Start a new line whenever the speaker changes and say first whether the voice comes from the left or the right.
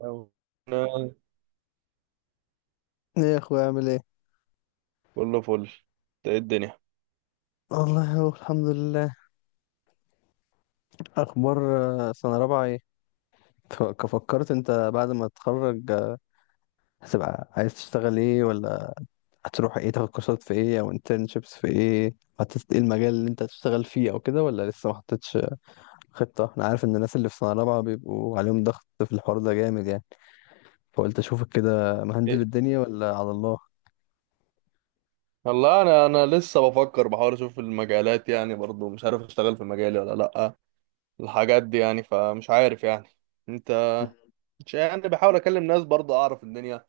right: أو- انا
left: ايه يا اخويا، عامل ايه؟
right: كله فل. إنت ايه الدنيا؟
left: والله، هو الحمد لله. اخبار؟ سنه رابعه ايه؟ فكرت انت بعد ما تتخرج هتبقى عايز تشتغل ايه، ولا هتروح ايه، تاخد كورسات في ايه او انترنشيبس في ايه؟ حطيت ايه المجال اللي انت هتشتغل فيه او كده، ولا لسه ما حطيتش خطه؟ انا عارف ان الناس اللي في سنه رابعه بيبقوا عليهم ضغط في الحوار ده جامد يعني، فقلت اشوفك كده مهندل
right: إيه؟
left: الدنيا ولا على الله.
right: والله انا لسه بفكر، بحاول اشوف المجالات، يعني برضو مش عارف اشتغل في مجالي ولا لا. الحاجات دي يعني، فمش عارف يعني. انت... مش يعني، بحاول اكلم ناس برضو اعرف الدنيا،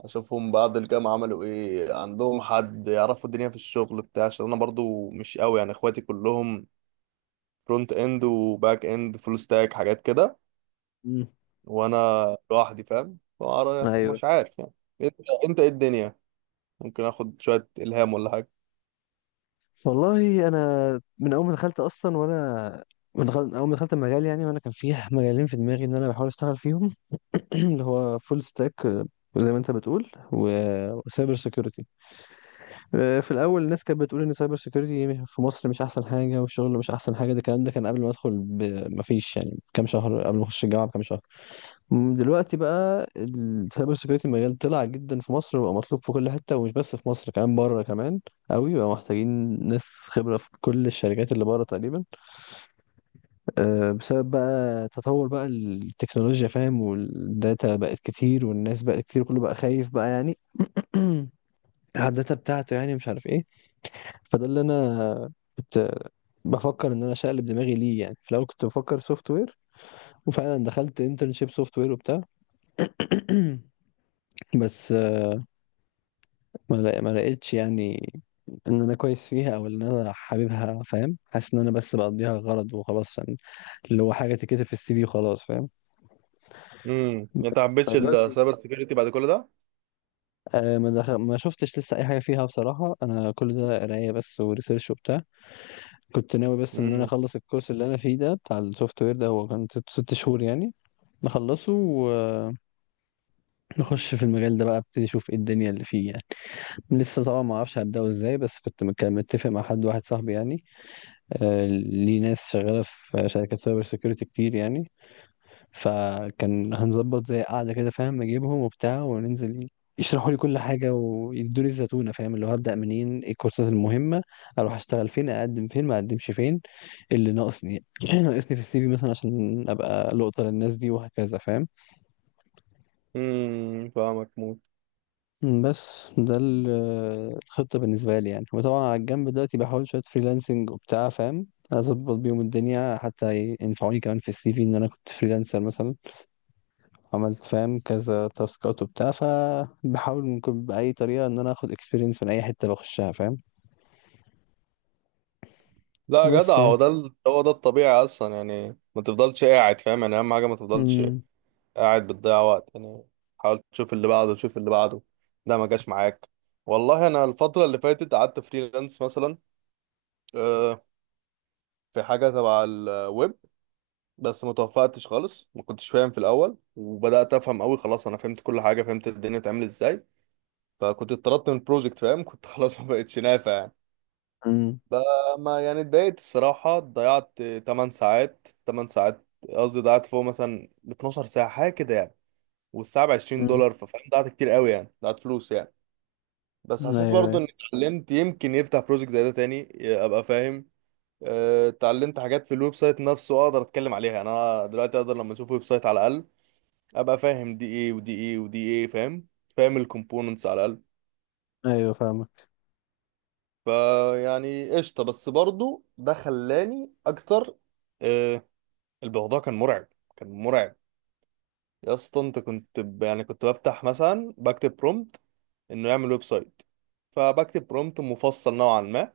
right: اشوفهم بعد الجامعة عملوا ايه، عندهم حد يعرفوا الدنيا في الشغل بتاع، عشان انا برضو مش قوي يعني، اخواتي كلهم فرونت اند وباك اند فول ستاك حاجات كده.
left: مم.
right: وانا لوحدي فاهم،
left: ايوه.
right: مش عارف يعني. انت انت ايه الدنيا؟ ممكن اخد شويه الهام ولا حاجه.
left: والله، انا من اول ما دخلت اصلا وانا اول ما دخلت المجال يعني، وانا كان فيه مجالين في دماغي ان انا بحاول اشتغل فيهم. اللي هو فول ستاك، زي ما انت بتقول، وسايبر سيكيورتي. في الاول الناس كانت بتقول ان سايبر سيكيورتي في مصر مش احسن حاجه، والشغل مش احسن حاجه. ده الكلام ده كان قبل ما ادخل ما فيش يعني كام شهر، قبل ما اخش الجامعه بكام شهر. دلوقتي بقى السايبر سيكيورتي مجال طلع جدا في مصر، وبقى مطلوب في كل حته، ومش بس في مصر، كمان بره كمان قوي. بقى محتاجين ناس خبره في كل الشركات اللي بره تقريبا، بسبب بقى تطور بقى التكنولوجيا، فاهم، والداتا بقت كتير، والناس بقت كتير، كله بقى خايف بقى يعني، على الداتا بتاعته، يعني مش عارف ايه. فده اللي انا كنت بفكر ان انا اشقلب دماغي ليه. يعني في الاول كنت بفكر سوفت وير، وفعلا دخلت انترنشيب سوفت وير وبتاع. بس ما لقيتش يعني ان انا كويس فيها، او ان انا حاببها، فاهم. حاسس ان انا بس بقضيها غرض وخلاص يعني، اللي هو حاجه تتكتب في السي في وخلاص، فاهم.
right: انت ما حبيتش
left: فدلوقتي
right: السايبر سيكيورتي بعد كل ده؟
left: ما دخل ما شفتش لسه اي حاجه فيها بصراحه، انا كل ده قرايه بس وريسيرش وبتاع. كنت ناوي بس ان انا
right: امم
left: اخلص الكورس اللي انا فيه ده، بتاع السوفت وير ده، هو كان ست شهور يعني، نخلصه ونخش في المجال ده بقى، ابتدي اشوف ايه الدنيا اللي فيه يعني. لسه طبعا ما اعرفش هبداه ازاي، بس كنت متفق مع حد واحد صاحبي يعني، ليه ناس شغالة في شركات سايبر سيكيورتي كتير يعني. فكان هنظبط زي قعدة كده، فاهم، اجيبهم وبتاع وننزل يشرحوا لي كل حاجة، ويدوني الزتونة، فاهم، اللي هو هبدأ منين، ايه الكورسات المهمة، اروح اشتغل فين، اقدم فين ما اقدمش فين، اللي ناقصني ناقصني في السي في مثلا، عشان ابقى لقطة للناس دي، وهكذا فاهم.
right: فاهمك موت.
left: بس ده الخطة بالنسبة لي يعني. وطبعا على الجنب دلوقتي بحاول شوية فريلانسنج وبتاع، فاهم، أظبط بيهم الدنيا، حتى ينفعوني كمان في السي في، إن أنا كنت فريلانسر مثلا، عملت فاهم كذا تاسكات وبتاع. فبحاول ممكن بأي طريقة إن أنا آخد إكسبيرينس من أي حتة بخشها، فاهم.
right: لا يا جدع،
left: بس يعني
right: هو ده الطبيعي اصلا يعني، ما تفضلش قاعد فاهم، يعني اهم حاجه ما تفضلش
left: أمم.
right: قاعد بتضيع وقت يعني. حاول تشوف اللي بعده، تشوف اللي بعده، ده ما جاش معاك. والله انا الفتره اللي فاتت قعدت فريلانس مثلا، آه، في حاجه تبع الويب. بس ما توفقتش خالص، ما كنتش فاهم في الاول وبدات افهم قوي، خلاص انا فهمت كل حاجه، فهمت الدنيا بتعمل ازاي. فكنت اتطردت من البروجكت فاهم، كنت خلاص ما بقتش نافع يعني.
left: أمم.
right: فما يعني اتضايقت الصراحة، ضيعت 8 ساعات، 8 ساعات قصدي، ضيعت فوق مثلا 12 ساعة حاجة كده يعني، والساعة ب 20
left: أمم.
right: دولار ففاهم ضيعت كتير قوي يعني، ضيعت فلوس يعني. بس
left: أيوه،
right: حسيت برضو اني
left: أيوه.
right: اتعلمت، يمكن يفتح بروجكت زي ده تاني ابقى فاهم. آه، اتعلمت حاجات في الويب سايت نفسه اقدر اتكلم عليها يعني، انا دلوقتي اقدر لما اشوف ويب سايت على الاقل ابقى فاهم دي ايه ودي ايه ودي ايه فاهم، فاهم الكومبوننتس على الاقل.
left: أيوه، فاهمك.
right: فيعني قشطة، بس برضو ده خلاني أكتر. آه، الموضوع كان مرعب، كان مرعب. يا اسطى أنت يعني كنت بفتح مثلا بكتب برومبت إنه يعمل ويب سايت، فبكتب برومبت مفصل نوعا ما،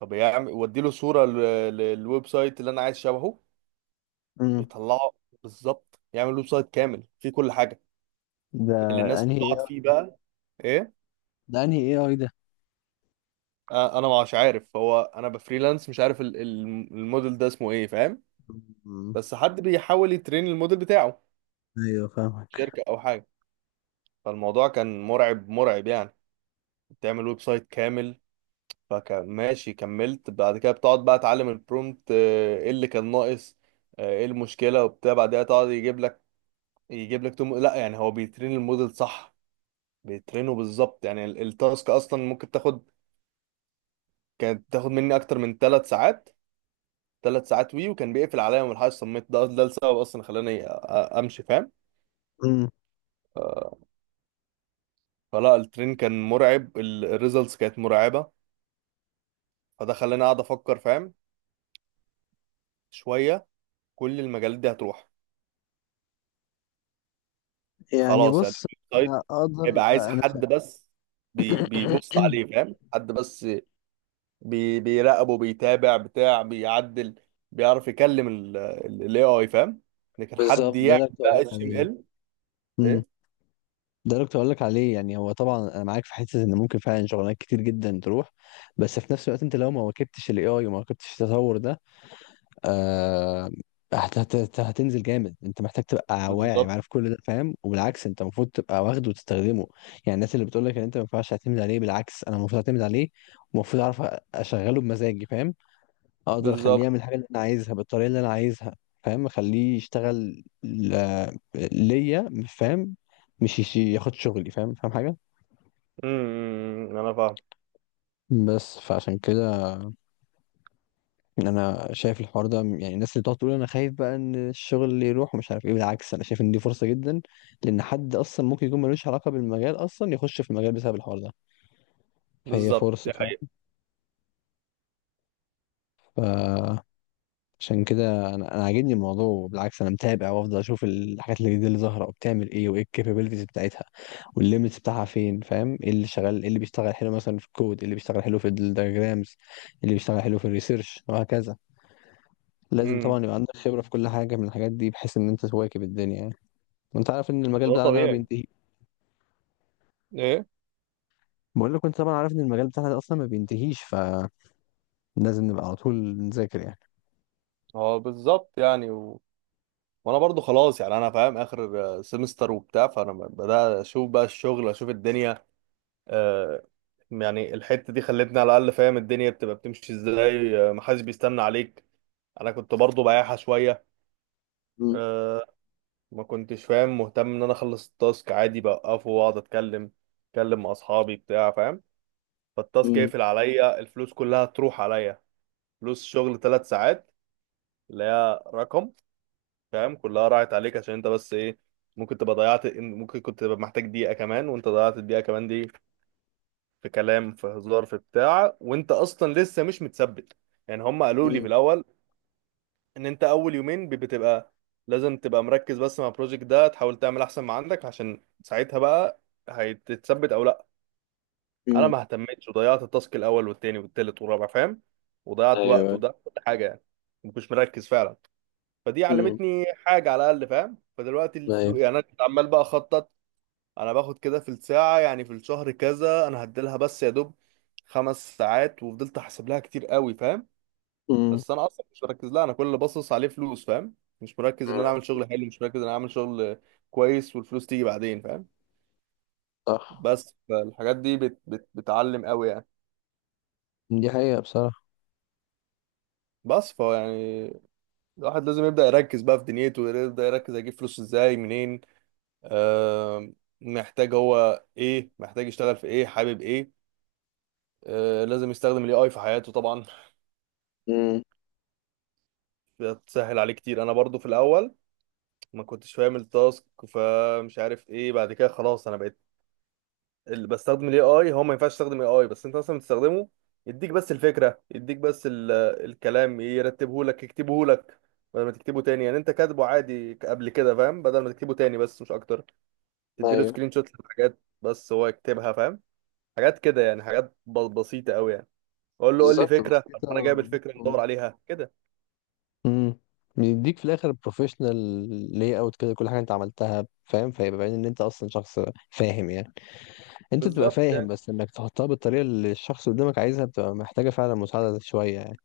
right: فبيعمل وديله صورة للويب سايت اللي أنا عايز شبهه.
left: أمم.
right: بيطلعه بالظبط، يعمل ويب سايت كامل فيه كل حاجة،
left: ده
right: اللي الناس
left: أنهي إيه
right: بتقعد فيه
left: آي؟
right: بقى. إيه؟
left: ده أنهي إيه أي ده؟
right: آه، أنا مش عارف، هو أنا بفريلانس مش عارف الموديل ده اسمه إيه فاهم،
left: أمم.
right: بس حد بيحاول يترين الموديل بتاعه،
left: أيوه، فاهمك.
right: شركة او حاجة. فالموضوع كان مرعب، مرعب يعني، بتعمل ويب سايت كامل. فكان ماشي كملت، بعد كده بتقعد بقى تعلم البرومت، آه، ايه اللي كان ناقص، آه، ايه المشكلة وبتاع، بعدها تقعد يجيب لك، يجيب لك توم لا يعني، هو بيترين الموديل صح، بيترينه بالظبط. يعني التاسك اصلا ممكن تاخد، كانت تاخد مني اكتر من 3 ساعات، 3 ساعات وي، وكان بيقفل عليا من الحاجة الصمت ده، ده السبب اصلا خلاني امشي فاهم.
left: أمم.
right: فلا الترين كان مرعب، الريزلتس كانت مرعبة. فده خلاني اقعد افكر فاهم شوية، كل المجالات دي هتروح.
left: يعني
right: خلاص يعني
left: بص،
right: الويب
left: انا
right: سايت
left: اقدر
right: هيبقى عايز
left: انا.
right: حد بس بيبص عليه فاهم، حد بس بيراقبه، بيتابع بتاع، بيعدل، بيعرف يكلم الاي اي فاهم، لكن حد
left: بالظبط، ده
right: يعمل
left: اللي كنت اقول
right: بقى
left: لك
right: اتش ام
left: عليه.
right: ال.
left: امم.
right: ايه،
left: ده اللي كنت اقول لك عليه يعني. هو طبعا انا معاك في حته ان ممكن فعلا شغلانات كتير جدا تروح، بس في نفس الوقت انت لو ما واكبتش الاي اي وما واكبتش التطور ده، آه هتنزل جامد. انت محتاج تبقى واعي
right: بالظبط.
left: وعارف كل ده، فاهم، وبالعكس انت المفروض تبقى واخده وتستخدمه. يعني الناس اللي بتقول لك ان انت ما ينفعش تعتمد عليه، بالعكس انا المفروض اعتمد عليه، ومفروض اعرف اشغله بمزاجي، فاهم، اقدر اخليه
right: بالظبط،
left: يعمل الحاجه اللي انا عايزها بالطريقه اللي انا عايزها، فاهم. اخليه يشتغل ليا، فاهم، مش ياخد شغلي، فاهم حاجه.
right: إمم، إمم، انا فاهم.
left: بس فعشان كده انا شايف الحوار ده يعني، الناس اللي بتقعد تقول انا خايف بقى ان الشغل اللي يروح ومش عارف ايه، بالعكس انا شايف ان دي فرصه جدا، لان حد اصلا ممكن يكون ملوش علاقه بالمجال اصلا يخش في المجال بسبب الحوار ده. فهي
right: بالظبط،
left: فرصه،
right: دي حقيقة.
left: فاهم. ف عشان كده انا عاجبني الموضوع. بالعكس، انا متابع وافضل اشوف الحاجات الجديده اللي ظاهره وبتعمل ايه، وايه الكابابيلتيز بتاعتها، والليميتس بتاعها فين، فاهم، ايه اللي شغال، ايه اللي بيشتغل حلو مثلا في الكود، ايه اللي بيشتغل حلو في الدياجرامز، اللي بيشتغل حلو في الريسيرش، وهكذا. لازم
right: امم
left: طبعا يبقى عندك خبره في كل حاجه من الحاجات دي، بحيث ان انت تواكب الدنيا يعني. وانت عارف ان المجال
right: ده
left: بتاعنا ده ما
right: طبيعي.
left: بينتهي.
right: ايه.
left: بقول لك، وانت طبعا عارف، ان المجال بتاعنا ده اصلا ما بينتهيش، فلازم نبقى على طول نذاكر يعني.
right: اه بالظبط يعني. وانا برضو خلاص يعني، انا فاهم اخر سمستر وبتاع، فانا بدأت اشوف بقى الشغل، اشوف الدنيا. آه، يعني الحتة دي خلتني على الاقل فاهم الدنيا بتبقى بتمشي ازاي، آه، محدش بيستنى عليك. انا كنت برضو بايعها شوية،
left: مم.
right: آه، ما كنتش فاهم مهتم ان انا اخلص التاسك عادي، بوقفه واقعد اتكلم، اتكلم مع اصحابي بتاع فاهم. فالتاسك
left: مم.
right: يقفل عليا، الفلوس كلها تروح عليا. فلوس شغل 3 ساعات، اللي هي رقم فاهم، كلها راحت عليك عشان انت بس ايه، ممكن تبقى ضيعت، ممكن كنت تبقى محتاج دقيقة كمان وانت ضيعت الدقيقة كمان دي في كلام في هزار في بتاع، وانت اصلا لسه مش متثبت. يعني هم قالوا لي في
left: مم.
right: الاول ان انت اول يومين بتبقى لازم تبقى مركز بس مع البروجكت ده، تحاول تعمل احسن ما عندك، عشان ساعتها بقى هتتثبت او لا. انا
left: مم.
right: ما اهتمتش وضيعت التاسك الاول والتاني والتالت والرابع فاهم، وضيعت وقت
left: ايوه.
right: وضيعت كل حاجة يعني، مش مركز فعلا. فدي
left: مم.
right: علمتني حاجه على الاقل فاهم. فدلوقتي الفلوس
left: ايوه.
right: يعني، انا كنت عمال بقى اخطط انا باخد كده في الساعه، يعني في الشهر كذا انا هديلها، بس يا دوب 5 ساعات، وفضلت احسب لها كتير قوي فاهم.
left: مم.
right: بس انا اصلا مش مركز لها، انا كل اللي باصص عليه فلوس فاهم، مش مركز ان انا
left: مم.
right: اعمل شغل حلو، مش مركز ان انا اعمل شغل كويس والفلوس تيجي بعدين فاهم.
left: صح.
right: بس فالحاجات دي بت بت بتعلم قوي يعني.
left: دي حقيقة بصراحة.
right: بس فهو يعني، الواحد لازم يبدأ يركز بقى في دنيته، يبدأ يركز هيجيب فلوس ازاي منين، آم، محتاج هو ايه، محتاج يشتغل في ايه، حابب ايه. آه، لازم يستخدم الاي اي في حياته طبعا،
left: امم.
right: بتسهل عليه كتير. انا برضو في الاول ما كنتش فاهم التاسك، فمش عارف ايه، بعد كده خلاص انا بقيت اللي بستخدم الاي اي. هو ما ينفعش يستخدم اي اي بس، انت مثلا بتستخدمه يديك بس الفكره، يديك بس الكلام يرتبه لك يكتبه لك بدل ما تكتبه تاني يعني، انت كاتبه عادي قبل كده فاهم، بدل ما تكتبه تاني بس مش اكتر. تديله
left: ايوه.
right: سكرين شوت للحاجات بس هو يكتبها فاهم. حاجات كده يعني، حاجات بسيطة قوي يعني، اقول له قول لي
left: بالظبط،
right: فكرة، طب انا
left: بسيطة.
right: جايب الفكرة ندور
left: مم.
right: عليها كده.
left: امم. بيديك في الاخر بروفيشنال لاي اوت كده كل حاجه انت عملتها، فاهم، فيبقى باين ان انت اصلا شخص فاهم يعني، انت بتبقى
right: بالظبط
left: فاهم،
right: يعني.
left: بس انك تحطها بالطريقه اللي الشخص اللي قدامك عايزها بتبقى محتاجه فعلا مساعده شويه يعني.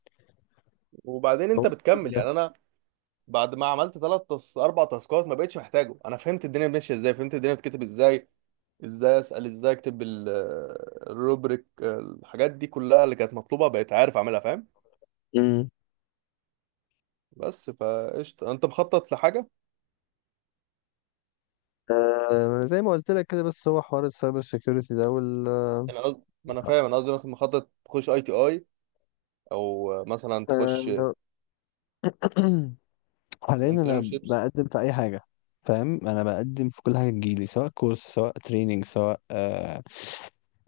right: وبعدين
left: هو
right: انت
left: التيك
right: بتكمل
left: ده.
right: يعني. انا بعد ما عملت 4 تاسكات ما بقتش محتاجه، انا فهمت الدنيا ماشية ازاي، فهمت الدنيا بتكتب ازاي، ازاي اسأل، ازاي اكتب الروبريك، الحاجات دي كلها اللي كانت مطلوبة بقيت عارف اعملها فاهم.
left: امم.
right: بس فقشطة، انت مخطط لحاجة؟
left: آه، زي ما قلت لك كده. بس هو حوار السايبر سيكيورتي ده
right: يعني ما انا فاهم، انا قصدي مثلا مخطط تخش اي تي اي، او مثلا تخش
left: آه، حاليا انا
right: انترنشيبس.
left: بقدم في اي حاجه، فاهم. انا بقدم في كل حاجه تجيلي، سواء كورس، سواء تريننج، سواء آه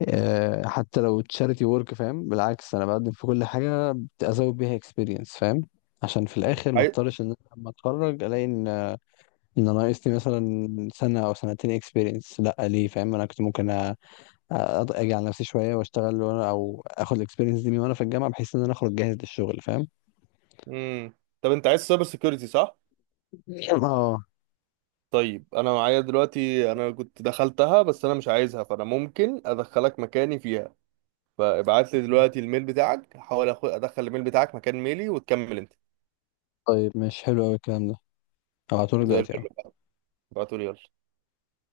left: آه حتى لو تشاريتي ورك، فاهم. بالعكس، انا بقدم في كل حاجه ازود بيها اكسبيرينس، فاهم، عشان في الاخر ما اضطرش ان انا لما اتخرج الاقي ان ان انا ناقصني مثلا سنه او سنتين اكسبيرينس. لا ليه، فاهم؟ انا كنت ممكن اجي على نفسي شويه واشتغل وانا، او اخد الاكسبيرينس دي من وانا في الجامعه، بحيث ان انا اخرج جاهز للشغل، فاهم.
right: امم، طب انت عايز سايبر سيكيورتي صح؟
left: اه.
right: طيب انا معايا دلوقتي، انا كنت دخلتها بس انا مش عايزها، فانا ممكن ادخلك مكاني فيها. فابعت لي دلوقتي الميل بتاعك، هحاول ادخل الميل بتاعك مكان ميلي وتكمل انت.
left: طيب، ماشي، حلو قوي الكلام ده. هبعتهولك
right: زي
left: دلوقتي
right: الفل
left: أهو.
right: بقى، ابعته لي يلا.